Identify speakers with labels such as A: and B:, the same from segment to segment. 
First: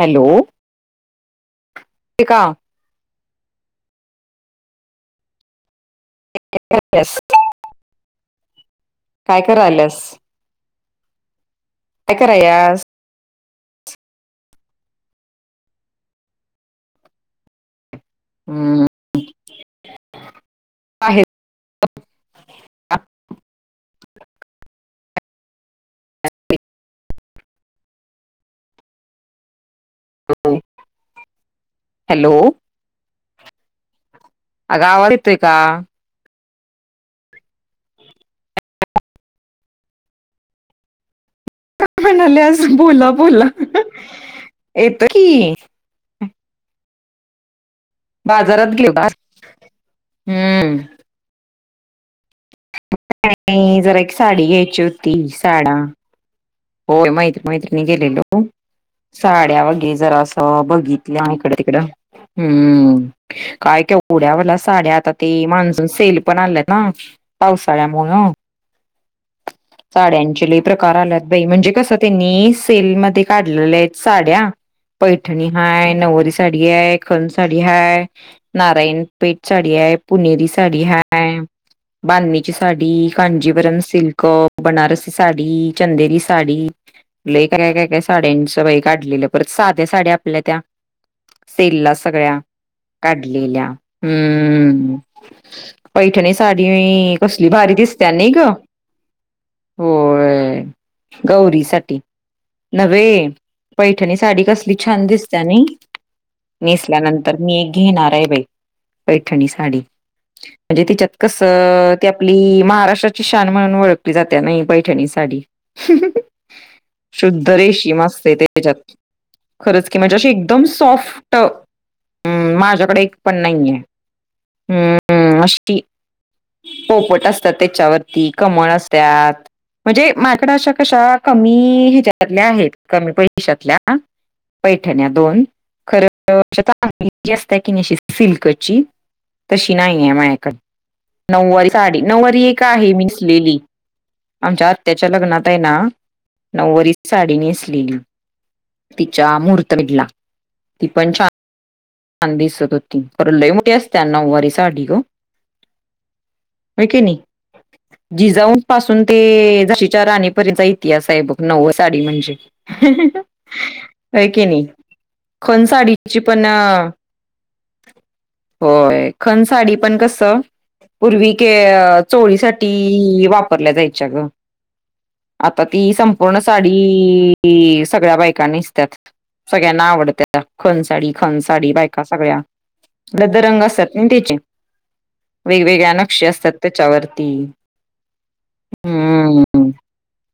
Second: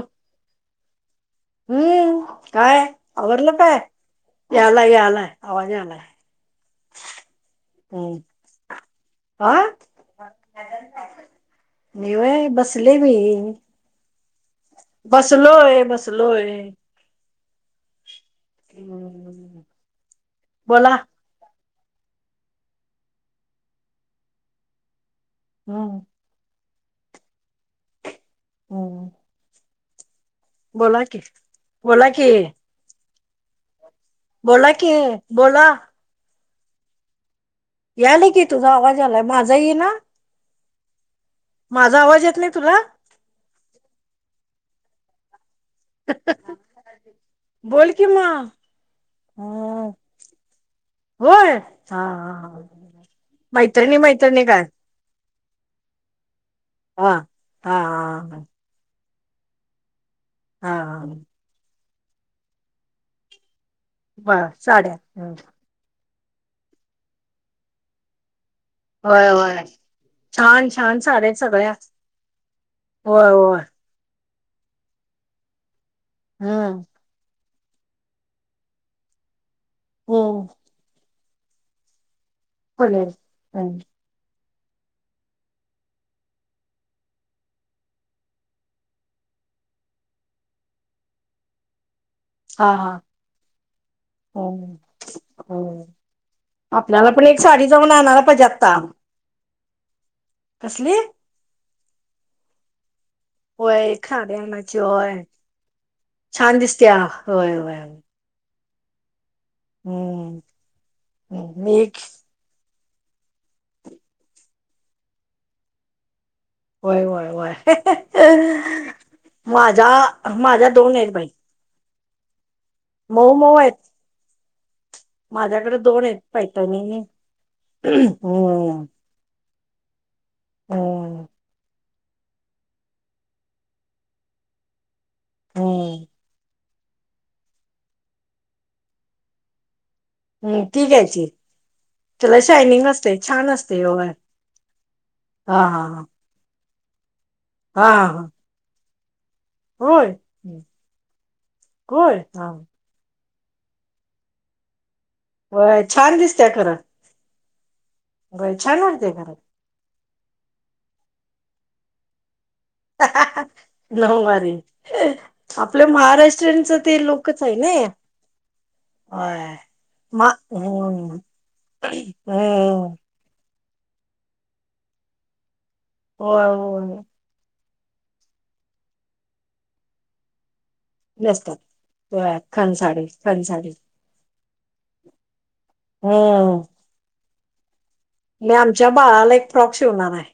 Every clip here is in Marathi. A: हॅलो
B: हम्म
A: का
B: काय आवरडलं काय याला या आलाय आवाज आलाय
A: स
B: हा हा
A: करायल्यास काय
B: नवे
A: करायल्यास
B: बसले भी बसलोय बसलोय
A: हम्म
B: बोला
A: का
B: होम होम बोला की बोला कि
A: हॅलो
B: बोला
A: अगं
B: कि
A: आवाज येतोय का
B: बोला याल की तुझा आवाजालाय माझा ये ना
A: काय
B: आवाज येत
A: म्हणाले
B: नाही
A: आज
B: तुला
A: बोला बोला येत की
B: बोल किमा
A: बाजारात गेलो का हम्म
B: होय
A: आणि
B: मैत्रिणी
A: जरा एक
B: मैत्रिणी
A: साडी
B: काय
A: घ्यायची होती साडा होय
B: हा
A: माहत माहत
B: हा
A: नि
B: हा
A: गेलेलो साड्या वागे जरा असं
B: हा
A: बघितलं इकडं तिकडं हम्म काय के उड्यावाला साड्या आता ते माणसून सेल पण आल्या ना पावसाळ्यामुळे
B: होय होय
A: साड्यांचे
B: छान
A: प्रकार
B: छान साड्या
A: आल्यात
B: आहेत
A: बाई म्हणजे
B: सगळ्या
A: कसं त्यांनी सेलमध्येध्ये
B: होय होय
A: काढलेले आहेत साड्या पैठणी हाय नवरारी साडी
B: हम्म
A: आहे खन साडी हाय नारायण पेठ साडी आहेय पुनेरी
B: हम्म
A: साडी हाय बानणीची साडी
B: बोलेल हम्म
A: कांजीवरम सिल्क बनारस साडी चंदेरी साडी ल का काय काय काय साड्यांचं बाई काढलेलं परत साध्या साड्या आपल्या त्या सेलला सगळ्या
B: हा हा
A: काढलेल्या हम्म
B: हम्म.
A: पैठणी
B: आपल्याला
A: साडी
B: पण
A: कस
B: एक
A: कली
B: साडी
A: भारी
B: जाऊन
A: दिसत
B: आणायला
A: नाही
B: पाहिजे
A: ग
B: आता
A: हो
B: कसली
A: गौरीसाठी नव्हे
B: होय एक
A: पैठणी साडी कसली
B: आणायची
A: छान
B: होय
A: दिसत ना
B: छान दिसत्या
A: नेसल्यानंतर
B: होय
A: मी
B: होय
A: घेणार आहे बाई पैठणी साडी
B: हम्म
A: म्हणजे ती चक्कस
B: हम्म. मी एक
A: त्या आपली महाराष्ट्राची शान म्हणून ओळखली जाते नाही पैठणी साडी
B: होय होय होय
A: शुद्धरे सीमस्थेते जत खरंच की म्हणजे अशी
B: माझ्या
A: एकदम
B: माझ्या दोन आहेत बाई
A: सॉफ्ट हम् माझ्याकडे एक
B: मऊ
A: पण
B: मऊ आहेत
A: नाही आहे हम्म
B: माझ्याकडे
A: अशी
B: दोन आहेत पैठणी
A: पोपट असतात
B: हम्म
A: त्याच्यावरती कमळ असत म्हण क
B: हम्म
A: क आहेत कमी पैशतल्या पैठण्या दोन
B: हम्म
A: खर असत कि नाही अशी सिल्कची तशी नाही आहे माझ्याकडे
B: हम्म ती घ्यायची
A: नऊवारी साडी
B: त्याला
A: नऊवारी एक
B: शायनिंग
A: आहे
B: असते छान
A: मिसलेली
B: असते होय
A: आमच्या आत्याच्या लग्नात आहे
B: हा
A: ना
B: हा
A: नव्वारी साडीनी
B: हा हा
A: असलेली
B: हा हा.
A: तिचा महूर्त विडला
B: होय
A: ती पण छान
B: होय
A: छान
B: हा
A: दिसत होती पर ल मुठ्या असत नव वारी साडी को
B: होय छान दिसत्या खरं
A: नाही जी
B: होय
A: जाऊन
B: छान वाटते खरं
A: जशीच्याार राणी पर्यंतचा इतिहास आहे बघ नऊव साडी म्हणजे क
B: नऊवारी
A: नाही खण
B: आपल्या
A: साडीची पण
B: महाराष्ट्रनच ते लोकच आहे ना
A: होय खण साडी पण कस
B: मा हम्म
A: पूर्वी के
B: हम्म
A: चोळीसाठी वापर आ तपू
B: होय
A: की
B: होय
A: सगळ्या बायकांनीसतात सगळ्यांना आवडत खंच साडी खण
B: नेसतात
A: साडी बायका
B: होय
A: सगळ्या
B: खणसाडी
A: लद रंग
B: खणसाडी
A: असतात ना त्याचे वेगवेगळ्या नक्षी असतात
B: हम्म
A: त्याच्यावरती
B: म आमच्या बाळाला एक फ्रॉक शिवणार आहे.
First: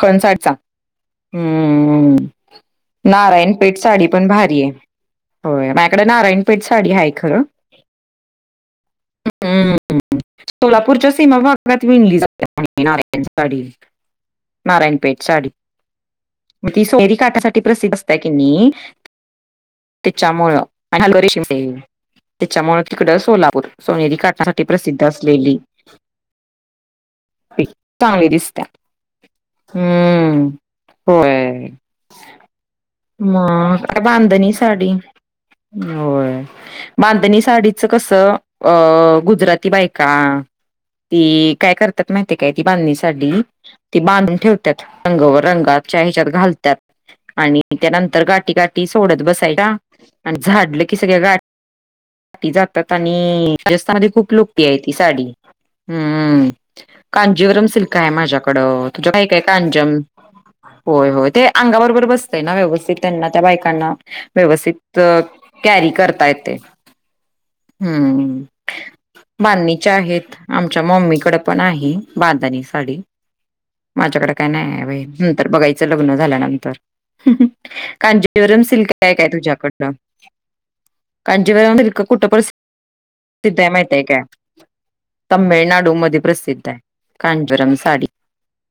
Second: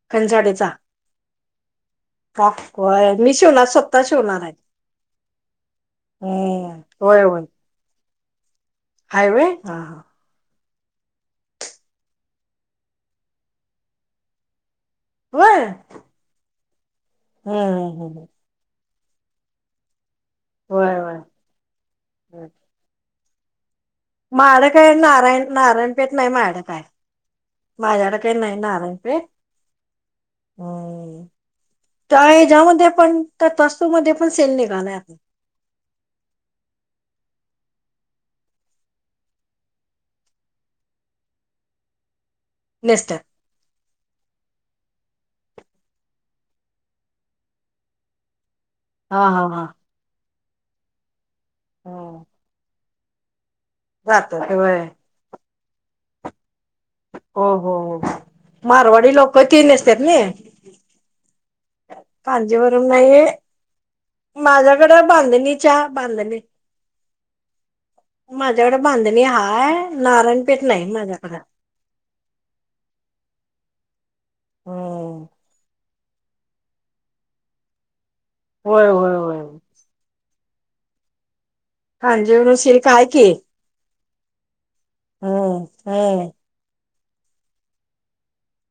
A: खणसाटचा
B: खनसाडीचा
A: हम्म
B: फ्रॉक होय मी
A: नारायण
B: शिवणार
A: पेठ
B: स्वतः
A: साडी पण
B: शिवणार
A: भारी आहे. होय माझ्याकडे नारायणपेठ
B: हम्म
A: साडी आहे खरं
B: हायवे हा हां.
A: सोलापूर च्या सीमा भाग विणली नारयण साडी नारायणपेठ साडी
B: होय
A: मग ती सोरी काटासाठी प्रसिद्ध असत
B: हम्म
A: कि त्याच्यामुळं
B: होय होय
A: त्याच्यामुळ तिकड सोलापूर सोनेरी काठासाठी प्रसिद्ध असलेली
B: पेठ नाही माझ्याड काय माझ्याड
A: चांगली
B: काही नाही
A: दिसत्या
B: नाराय पेठ
A: हम्म होय.
B: त्या ह ज्यामध्ये पण त्या
A: मग आता
B: वस्तूमध्ये पण
A: बांधणी
B: सेल
A: साडी
B: निघालणार.
A: होय. बांधणी साडीचं कसं अ गुजराती बायका ती काय करतात माहितीे काय ती बांधणी सा-
B: नेस्टर
A: ते बांधून ठेवतात रंगवर रंगातच्या हच्यात घालतात आणि त्यानंतर गाठी गाट सोडत
B: हा हा
A: बसाय
B: हा
A: का आणि झाडलं की सगळ्या गा
B: हम्म
A: जातात आणि राजस्थानमध्ये खूप
B: जातात
A: लोकपी आहे
B: होय
A: ती साडी हम्म
B: हो
A: कांजीवरम
B: हो
A: सिल्क
B: हो
A: आहे माझ्याकडं तुझ्या
B: मारवाडी
A: काय
B: लोक
A: काय
B: ती
A: कांजम
B: नेसतात नाई
A: होय हो ते अंगा बरोबर बसतेय ना
B: कांजीवरम
A: व्यवस्थित
B: नाही
A: त्यांना त्या बायकांना व्यवस्थित
B: माझ्याकडे बांधणीच्या
A: कॅरी करता
B: बांधणी
A: येते. हम्
B: माझ्याकडे बांधणी हाय
A: बधणीच्या आहेत.
B: नारायणपेठ
A: आमच्या
B: नाही माझ्याकडं
A: मम्मीकडे पण आहे बांधणी साडी माझ्याकडे काही नाही
B: हम्म
A: नंतर बघायचं लग्न झाल्यानंतर म
B: होय
A: सिल्क
B: होय
A: आहे काय
B: होय
A: तुझ्याकडन कांजीवरम कुठं पर
B: कांजीवरम सिल्क हाय की
A: सिद्ध आहे माहती आहे का?
B: हम्म
A: तमिळनाडू मध्ये
B: हम्म
A: प्रसिद्ध आहे कांजुरम साडी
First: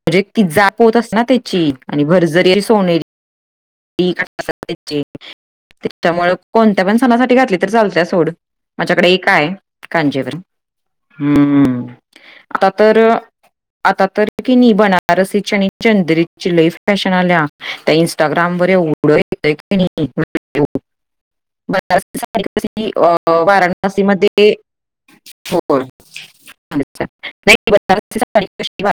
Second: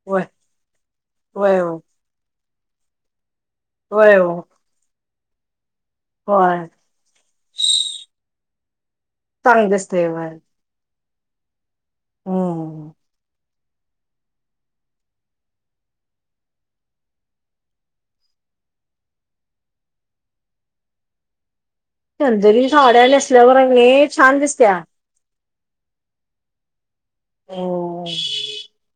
A: म्हणजे
B: वय
A: ती जाप होत अस ना
B: वय
A: त्याची
B: ओ
A: आणि भरजरी सोनेली
B: वय ओ
A: त्याच्यामुळे
B: होय
A: कोणत्या पण सणासाठी घातली तररी चालते सोड माझ्याकडे आहे
B: तांगचतेव
A: कांजीवरम हम्म हम् आता
B: हम्म
A: तर आता तर की नाही बनारसीची आणि चंद्रची लईफ फॅशन आल्या त्या इंस्टाग्राम वर येऊढ पुढ क नाही.
B: चंदेरी साड्या
A: अ
B: नेसल्यावर कणी छान
A: वाराणसीमध्ये
B: दिसत्या
A: हो अच्छ
B: हम्म
A: नाही ब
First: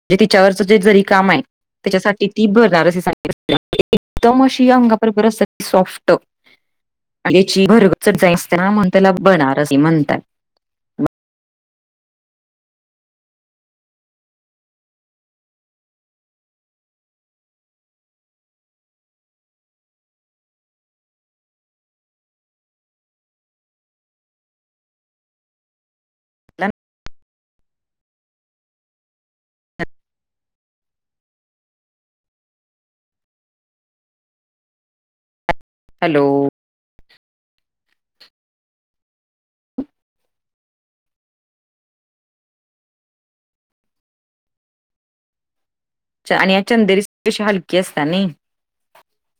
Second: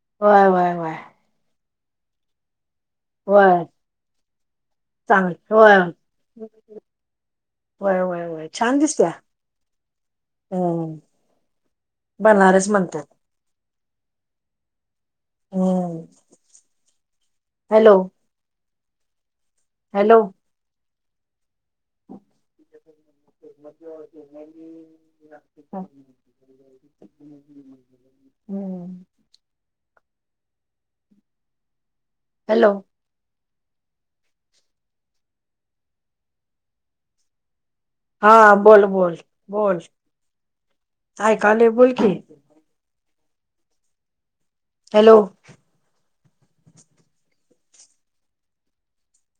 A: [inaudible] जे
B: होय
A: तिच्यावरच
B: होय
A: जे
B: होय
A: जरी काम आहे त्याच्यासाठी ती भरणार असे.
B: होय
A: एकदम अशींगा परबर
B: चांगल
A: अस त
B: होय
A: सॉफ्ट आणिची भरग
B: होय होय होय
A: जासते ना
B: छान
A: म्हण
B: दिसत्या
A: त्याला बनारस म्हणतात.
B: हम्म बनारस म्हणतात. हम्म हॅलो. हॅलो. मज म
A: म्हटलं ना,
B: हम्म. हॅलो.
A: हॅलो.
B: हा बोल बोल बोल ऐकाले बोल की हॅलो.
A: आणि या चंदेरी कशी हलकी असतात ना.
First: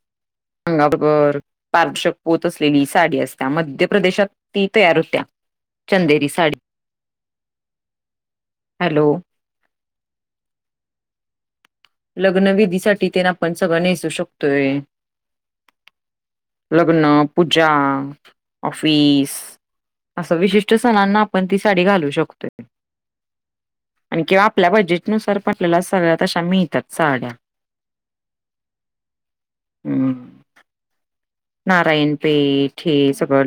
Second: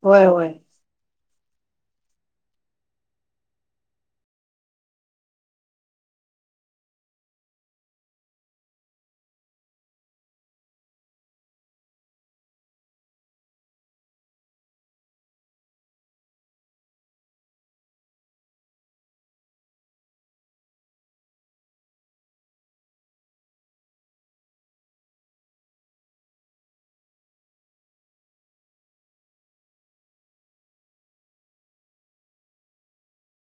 B: होय होय.
A: अंगा बरोबर पारदर्शक पोत असलेली साडी असत्या मध्य प्रदेशात ती तयार होत्या. चंदरी साडी हॅलो लग्न विधीसाठी ते आपण सगळं नेसू शकतोय. लग्न, पूजा, ऑफिस असं विशिष्ट सणांना आपण ती साडी घालू शकतोय. आणि किंवा आपल्या बजेटनुसार पटलेला सगळ्या तशा मिळतात. साड्या ह नारायणपेठ हे सगळ